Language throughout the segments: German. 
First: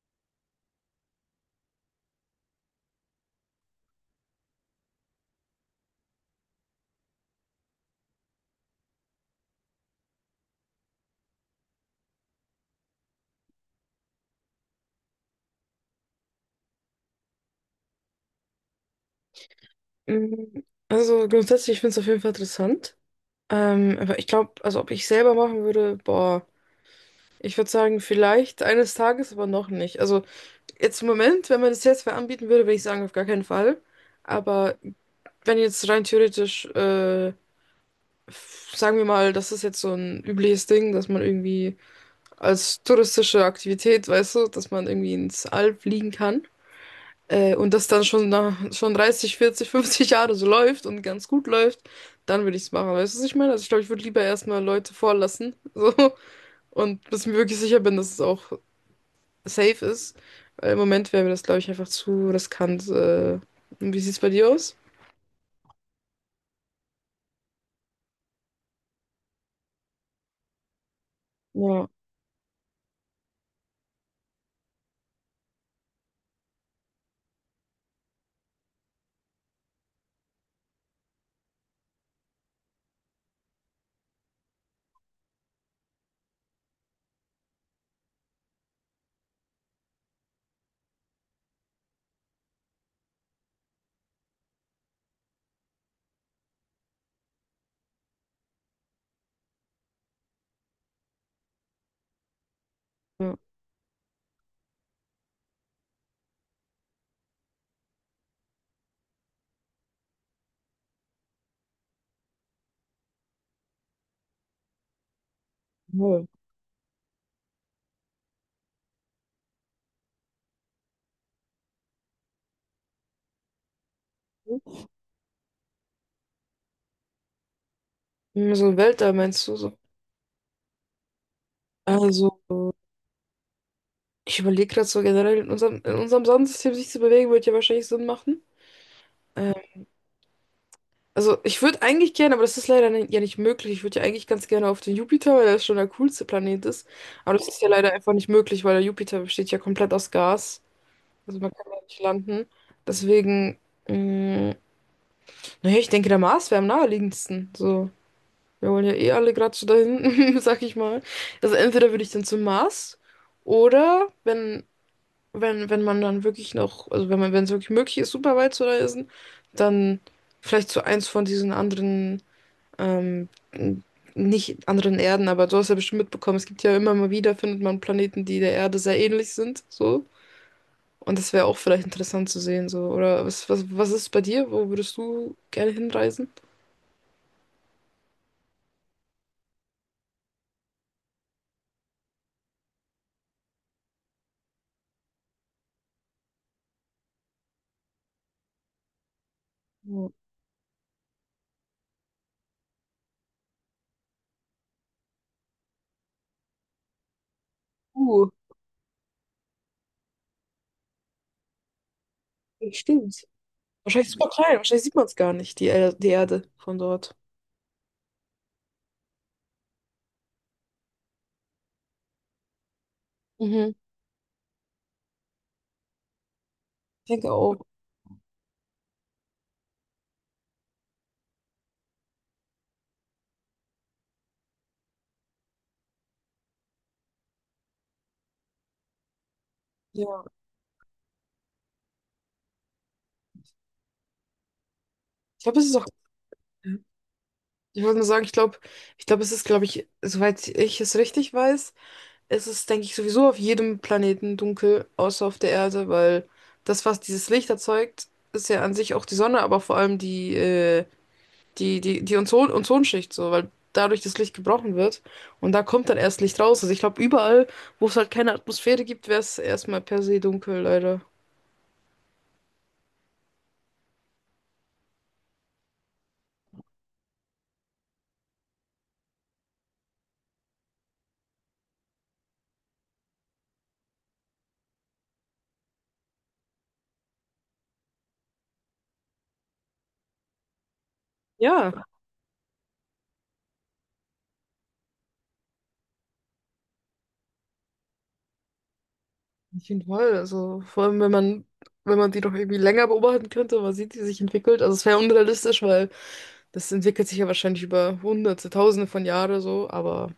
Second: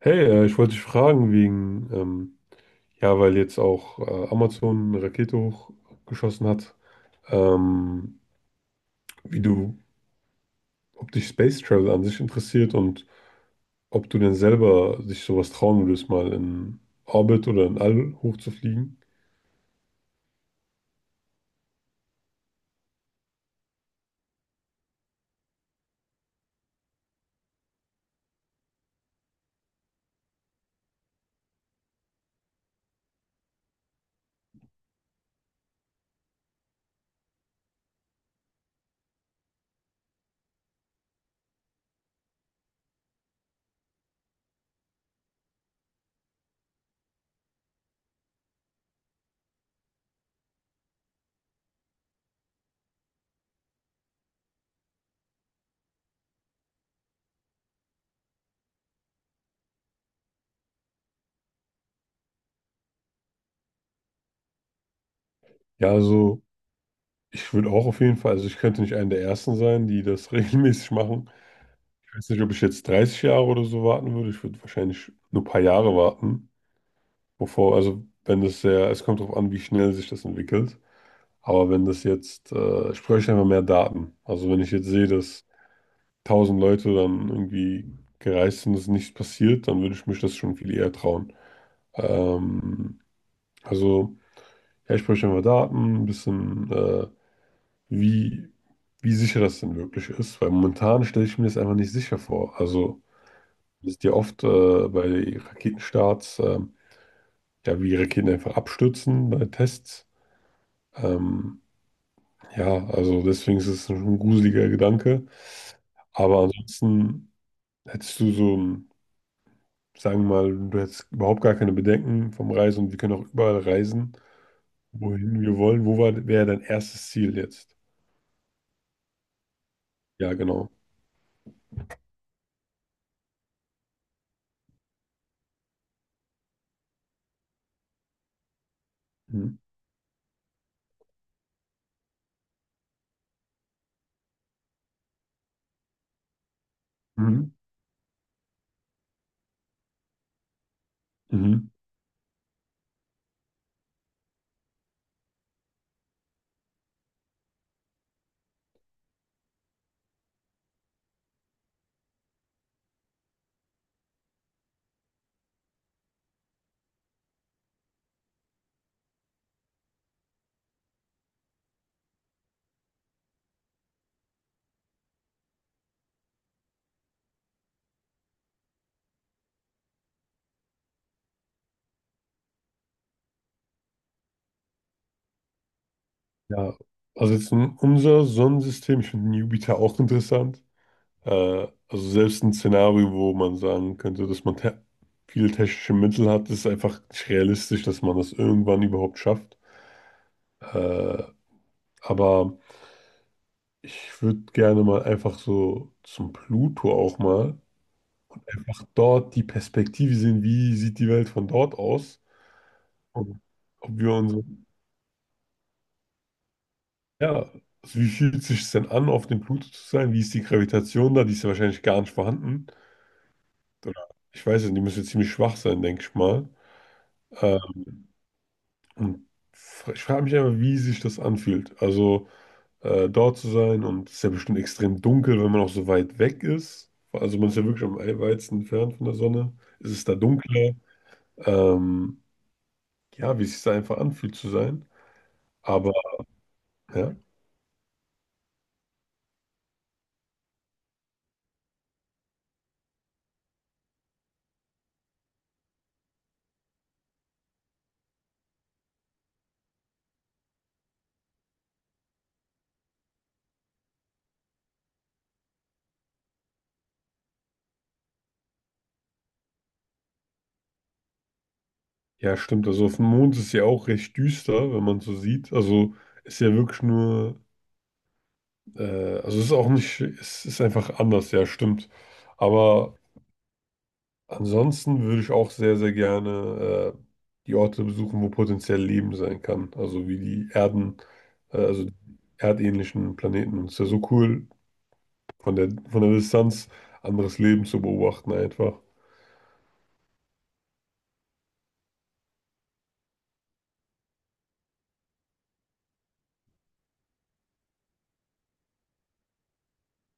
Hey, ich wollte dich fragen wegen, ja, weil jetzt auch Amazon eine Rakete hochgeschossen hat, ähm, wie du, ob dich Space Travel an sich interessiert und ob du denn selber dich sowas trauen würdest, mal in Orbit oder in All hochzufliegen. Mm, Also grundsätzlich finde ich es auf jeden Fall interessant. Aber ich glaube, also ob ich selber machen würde, boah, ich würde sagen, vielleicht eines Tages, aber noch nicht. Also jetzt im Moment, wenn man das jetzt wer anbieten würde, würde ich sagen, auf gar keinen Fall. Aber wenn jetzt rein theoretisch sagen wir mal, das ist jetzt so ein übliches Ding, dass man irgendwie als touristische Aktivität, weißt du, dass man irgendwie ins All fliegen kann. Und das dann schon, nach, schon 30, 40, 50 Jahre so läuft und ganz gut läuft, dann würde ich es machen. Weißt du, was ich meine? Also ich glaube, ich würde lieber erstmal Leute vorlassen. So, und bis ich mir wirklich sicher bin, dass es auch safe ist. Weil im Moment wäre mir das, glaube ich, einfach zu riskant. Und wie sieht's bei dir aus? Ja, also ich würde auch auf jeden Fall, also ich könnte nicht einer der Ersten sein, die das regelmäßig machen. Ja, Ich weiß nicht, ob ich jetzt 30 Jahre oder so warten würde. Ich würde wahrscheinlich nur ein paar Jahre warten, bevor, also wenn es sehr, es kommt darauf an, wie schnell sich das entwickelt. Aber wenn das jetzt, ich bräuchte einfach mehr Daten. Also wenn ich jetzt sehe, dass 1000 Leute dann irgendwie gereist sind, dass nichts passiert, dann würde ich mich das schon viel eher trauen. Ähm, also ja, ich bräuchte einfach Daten, ein bisschen, wie, wie sicher das denn wirklich ist. Weil momentan stelle ich mir das einfach nicht sicher vor. Also ja. es ist ja oft bei Raketenstarts, ja, wie Raketen einfach abstürzen bei Tests. Ähm, Ja, also deswegen ist es ein gruseliger Gedanke. Voll. Aber ansonsten hättest du so, sagen wir mal, du hättest überhaupt gar keine Bedenken vom Reisen und wir können auch überall reisen, wohin wir wollen. Wäre dein erstes Ziel jetzt? So Weltall meinst du so? Ja, genau. Also. Ich überlege gerade so generell, in unserem Sonnensystem sich zu bewegen, würde ja wahrscheinlich Sinn machen. Äh, Mhm. also ich würde eigentlich gerne, aber das ist leider ja nicht möglich. Ich würde ja eigentlich ganz gerne auf den Jupiter, weil er schon der coolste Planet ist. Aber das Mhm. ist ja leider einfach nicht möglich, weil der Jupiter besteht ja komplett aus Gas. Also man kann Mhm. da nicht landen. Deswegen, mh, naja, ich denke, der Mars wäre am naheliegendsten. So, wir wollen ja eh alle gerade so dahin, sag ich mal. Also entweder würde ich dann zum Mars oder wenn man dann wirklich noch, also wenn man, wenn es wirklich möglich ist, super weit zu reisen, dann vielleicht zu eins von diesen anderen, ähm, n- nicht anderen Erden, aber du hast ja bestimmt mitbekommen, es gibt ja immer mal wieder, findet man Planeten, die der Erde sehr ähnlich sind, so. Und das wäre auch vielleicht interessant zu sehen, so. Oder was ist bei dir? Wo würdest du gerne hinreisen? Ja, also jetzt in unser Sonnensystem, ich finde Jupiter auch interessant. Also selbst ein Szenario, wo man sagen könnte, dass man te viele technische Mittel hat, ist einfach nicht realistisch, dass man das irgendwann überhaupt schafft. Ja. Äh, Aber ich würde gerne mal einfach so zum Pluto auch mal Uh, einfach dort die Perspektive sehen, wie sieht die Welt von dort aus stimmt. und ob Wahrscheinlich wir super uns, klein, wahrscheinlich sieht man es gar nicht, die, die Erde von dort. ja, also wie fühlt sich es sich denn an, auf dem Pluto zu sein? Wie ist die Gravitation da? Die ist ja wahrscheinlich gar nicht vorhanden. Mhm. Oder ich weiß nicht, die müsste ziemlich schwach sein, denke ich mal. Ich denke auch, Ähm, und ich frage mich einfach, wie sich das anfühlt. Also dort zu sein. Und es ist ja bestimmt extrem dunkel, wenn man auch so weit weg ist. Also man ist ja wirklich am weitesten entfernt von der Sonne. Es ist da ja. dunkler. Ähm, ja, wie es sich da einfach anfühlt zu sein. Ich glaube, es ist auch. Aber ja, Ich wollte nur sagen, ich glaube, es ist, glaube ich, soweit ich es richtig weiß, es ist, denke ich, sowieso auf jedem Planeten dunkel, außer auf der Erde, weil das, was dieses Licht erzeugt, ist ja an sich auch die Sonne, aber vor allem die, die Ozon Ozonschicht, so, weil dadurch das Licht gebrochen wird und da kommt dann erst Licht raus. Also ich glaube, überall, wo es halt keine Atmosphäre gibt, wäre es erstmal per se dunkel, leider. ja, stimmt. Also auf dem Mond ist es ja auch recht düster, wenn man so sieht. Also ist ja wirklich nur, also es ist auch nicht, es ist einfach anders, ja, stimmt. Aber ansonsten würde ich auch sehr, sehr gerne die Orte besuchen, wo potenziell Leben sein kann. Also wie die Erden, Ja. also die erdähnlichen Planeten. Und es ist ja so cool, von der Distanz anderes Leben zu beobachten einfach. Auf jeden Fall. Also vor allem, wenn man die doch irgendwie länger beobachten könnte, man sieht, wie sie sich entwickelt. Also es wäre unrealistisch, weil das entwickelt sich ja wahrscheinlich über Hunderte, Tausende von Jahren so, aber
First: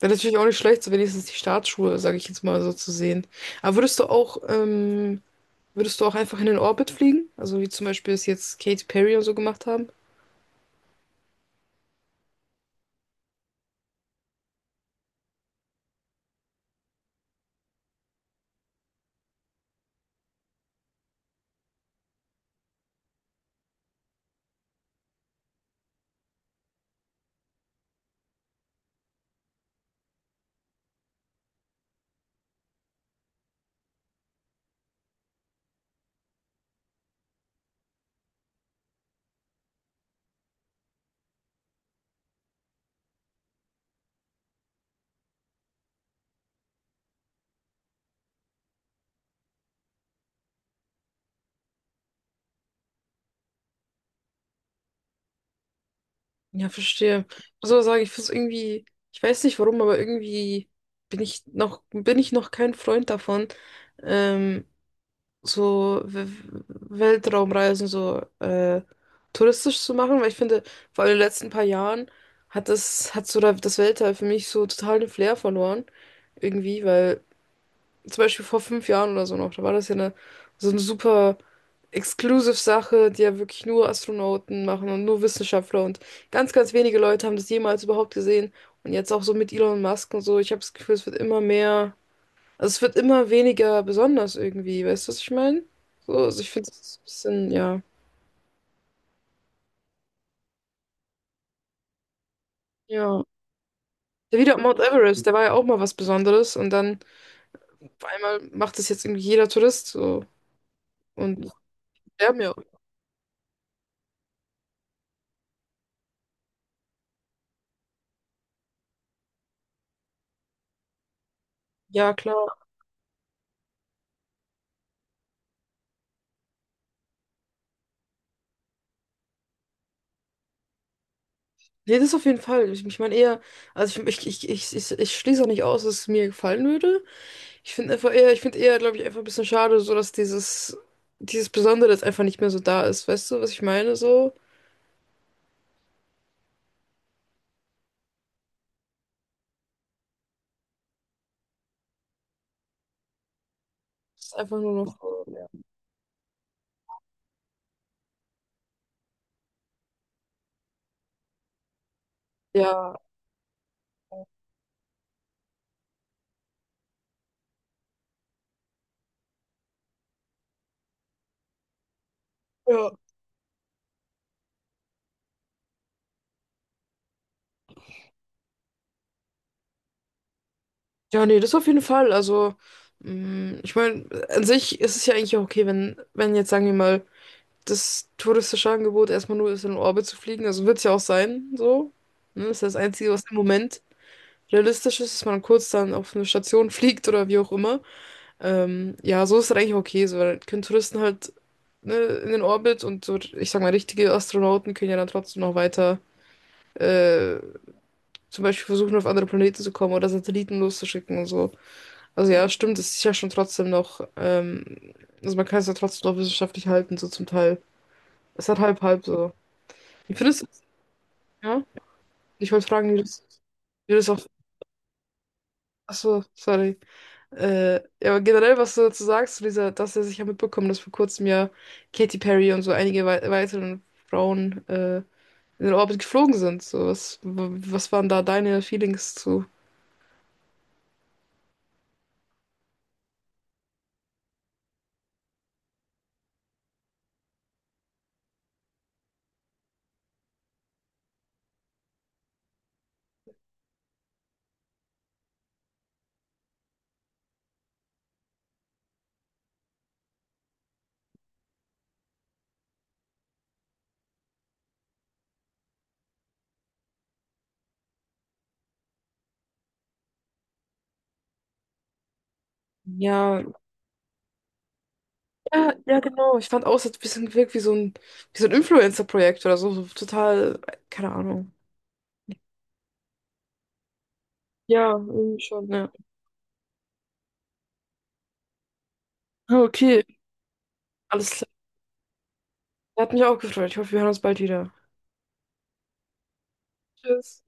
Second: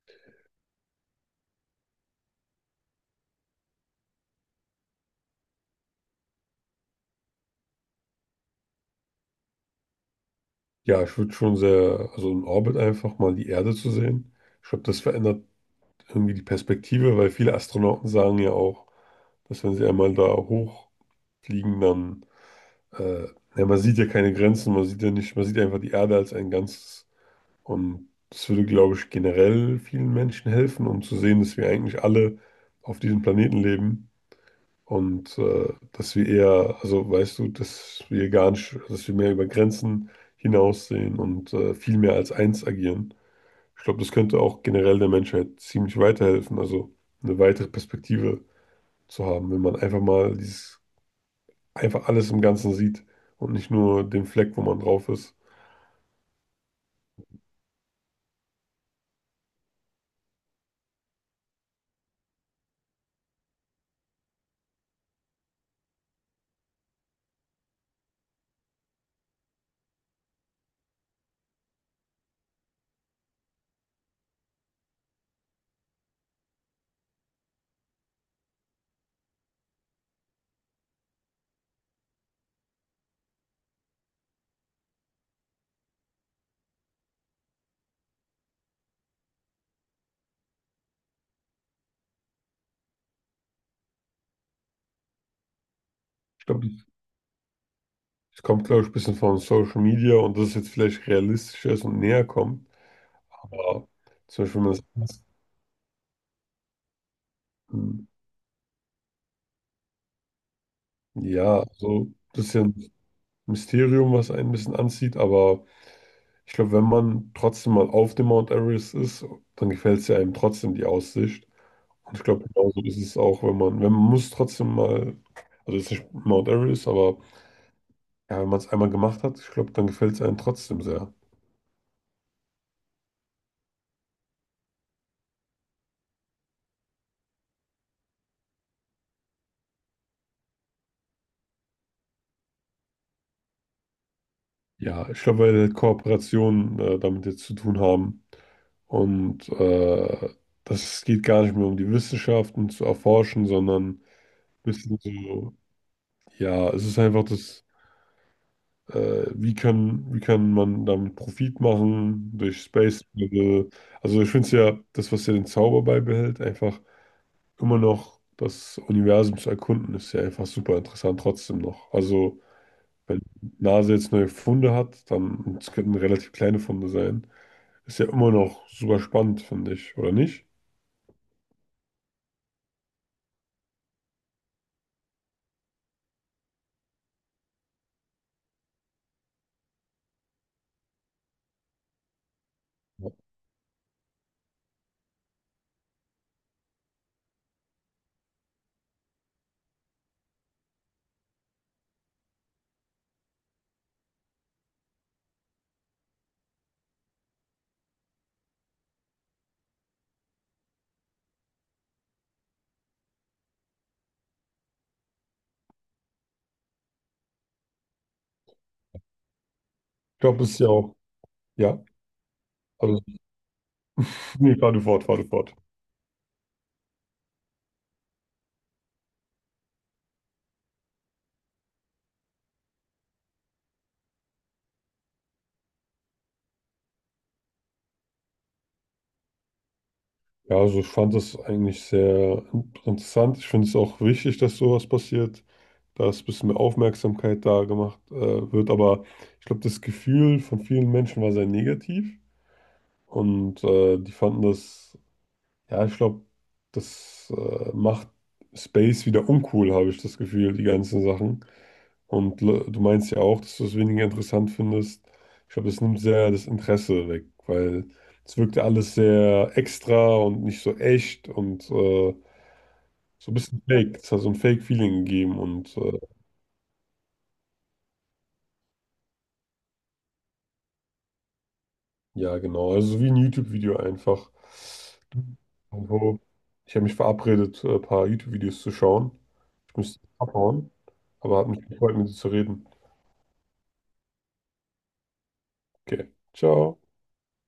wäre natürlich auch nicht schlecht, so wenigstens die Startschuhe, sage ich jetzt mal so zu sehen. Aber würdest du auch einfach in den Orbit fliegen? Also wie zum Beispiel es jetzt Katy Perry und so gemacht haben? Ja, ich würde schon sehr, also in Orbit einfach mal die Erde zu sehen. Ich glaube, das verändert irgendwie die Perspektive, weil viele Astronauten sagen ja auch, dass wenn sie einmal da hochfliegen, dann, äh, ja, man sieht ja keine Grenzen, man sieht ja nicht, man sieht einfach die Erde als ein Ganzes. Und das würde, glaube ich, generell vielen Menschen helfen, um zu sehen, dass wir eigentlich alle auf diesem Planeten leben und dass wir eher, also weißt du, dass wir gar nicht, dass wir mehr über Grenzen hinaussehen und viel mehr als eins agieren. Ich glaube, das könnte auch generell der Menschheit ziemlich weiterhelfen, also eine weitere Perspektive zu haben, wenn man einfach mal dieses, einfach alles im Ganzen sieht und nicht nur den Fleck, wo man drauf ist. Ja, verstehe. Ich muss aber sagen, ich finde es irgendwie, ich weiß nicht warum, aber irgendwie bin ich noch kein Freund davon, ähm, so Weltraumreisen so touristisch zu machen, weil ich finde, vor allem in den letzten paar Jahren hat das, hat so das Weltall für mich so total den Flair verloren, irgendwie, weil zum Beispiel vor 5 Jahren oder so noch, da war das ja eine, so eine super exclusive Sache, die ja wirklich nur Astronauten machen und nur Wissenschaftler und ganz, ganz wenige Leute haben das jemals überhaupt gesehen. Und jetzt auch so mit Elon Musk und so, ich habe das Gefühl, es wird immer mehr. Also es wird immer weniger besonders irgendwie, weißt du, was ich meine? So, also Ich ich glaube, finde es ein bisschen, ja. es kommt, glaube ich, ein bisschen von Social Media und dass es jetzt vielleicht realistischer ist und näher kommt. Ja. Aber Der zum wieder Beispiel, wenn Mount man das, Everest, der war ja auch mal was Besonderes und dann auf Hm, einmal macht das jetzt irgendwie jeder Tourist so. Und ja, so ein sterben ja. bisschen Mysterium, was einen ein bisschen anzieht. Aber ich glaube, wenn man trotzdem mal auf dem Mount Everest ist, dann gefällt es ja einem trotzdem die Aussicht. Ja, Und ich glaube, klar. genauso ist es auch, wenn man, muss trotzdem mal, also jetzt nicht Mount Everest, aber ja, wenn man es einmal gemacht hat, ich glaube, dann gefällt es einem trotzdem sehr. Nee, das auf jeden Fall. Ich meine eher, also ich schließe auch nicht aus, dass es mir gefallen würde. Ich finde einfach eher, glaube ich, einfach ein bisschen schade, so dass dieses Besondere jetzt einfach nicht mehr so da ist. Weißt du, was ich meine? So, Ja, ich glaube, weil Kooperationen damit jetzt zu tun haben. Und das geht gar nicht mehr um die Wissenschaften zu erforschen, sondern ein es ist einfach nur noch, bisschen so, ja. so, ja, es ist einfach das, wie kann man damit Profit machen durch Ja. Space Travel. Also ich finde es ja, das, was ja den Zauber beibehält, einfach immer noch das Universum zu erkunden, ist ja einfach super interessant trotzdem noch. Also Ja. wenn NASA jetzt neue Funde hat, dann, und es könnten relativ kleine Funde sein, ist ja immer noch super spannend, finde ich, oder nicht? Ja, nee, das auf jeden Fall. Also, ich meine, an sich ist es ja eigentlich auch okay, wenn jetzt, sagen wir mal, das touristische Angebot erstmal nur ist, in den Orbit zu fliegen. Also wird es ja auch sein, so. Ne? Das ist das Einzige, was im Moment realistisch ist, dass man kurz dann auf eine Station fliegt oder wie auch immer. Ja, so ist das eigentlich okay, so, weil können Touristen halt, ne, in den Orbit und so, ich sag mal, richtige Astronauten können ja dann trotzdem noch weiter, äh, zum Beispiel versuchen, auf andere Planeten zu kommen oder Satelliten loszuschicken und so. Also ja, stimmt, es ist ja schon trotzdem noch, also man kann es ja trotzdem noch wissenschaftlich halten, so zum Teil. Es hat halb halb so. Wie Ich findest glaube, du es ist es? ja auch. Ja? Ja, Ich wollte fragen, wie du also, das, wie du das auch. nee, fahr du fort, fahr du fort. Achso, sorry. Äh, ja, aber generell, was du dazu sagst, zu dieser, dass er sich ja mitbekommen, dass vor kurzem ja Katy Perry und so einige weiteren Frauen in den Orbit geflogen sind. So, was, was waren da deine Feelings zu? Ja, also ich fand das eigentlich sehr interessant. Ich finde es auch wichtig, dass sowas passiert, dass ein bisschen mehr Aufmerksamkeit da gemacht wird. Aber ich glaube, das Gefühl von vielen Menschen war sehr negativ und die fanden das, ja, ich glaube, das macht Space wieder uncool, habe ich das Gefühl, die ganzen Sachen. Und du meinst ja auch, dass du es weniger interessant findest. Ich glaube, das nimmt sehr das Interesse weg, weil es wirkte alles sehr extra und nicht so echt und so ein Ja, bisschen fake. Es hat so ein Fake-Feeling gegeben ja, und ja, genau. Ich fand auch, es hat ein bisschen gewirkt wie so ein Influencer-Projekt oder so. So total, keine Ahnung. ja, genau. Also so wie ein YouTube-Video einfach. Ja, irgendwie schon, ja. Also, ich habe mich verabredet, ein paar YouTube-Videos zu schauen. Ich müsste Okay, abhauen, alles aber klar. hat mich gefreut, mit dir zu reden. Hat mich auch gefreut. Ich hoffe, wir hören uns bald wieder. Okay, ciao. Tschüss.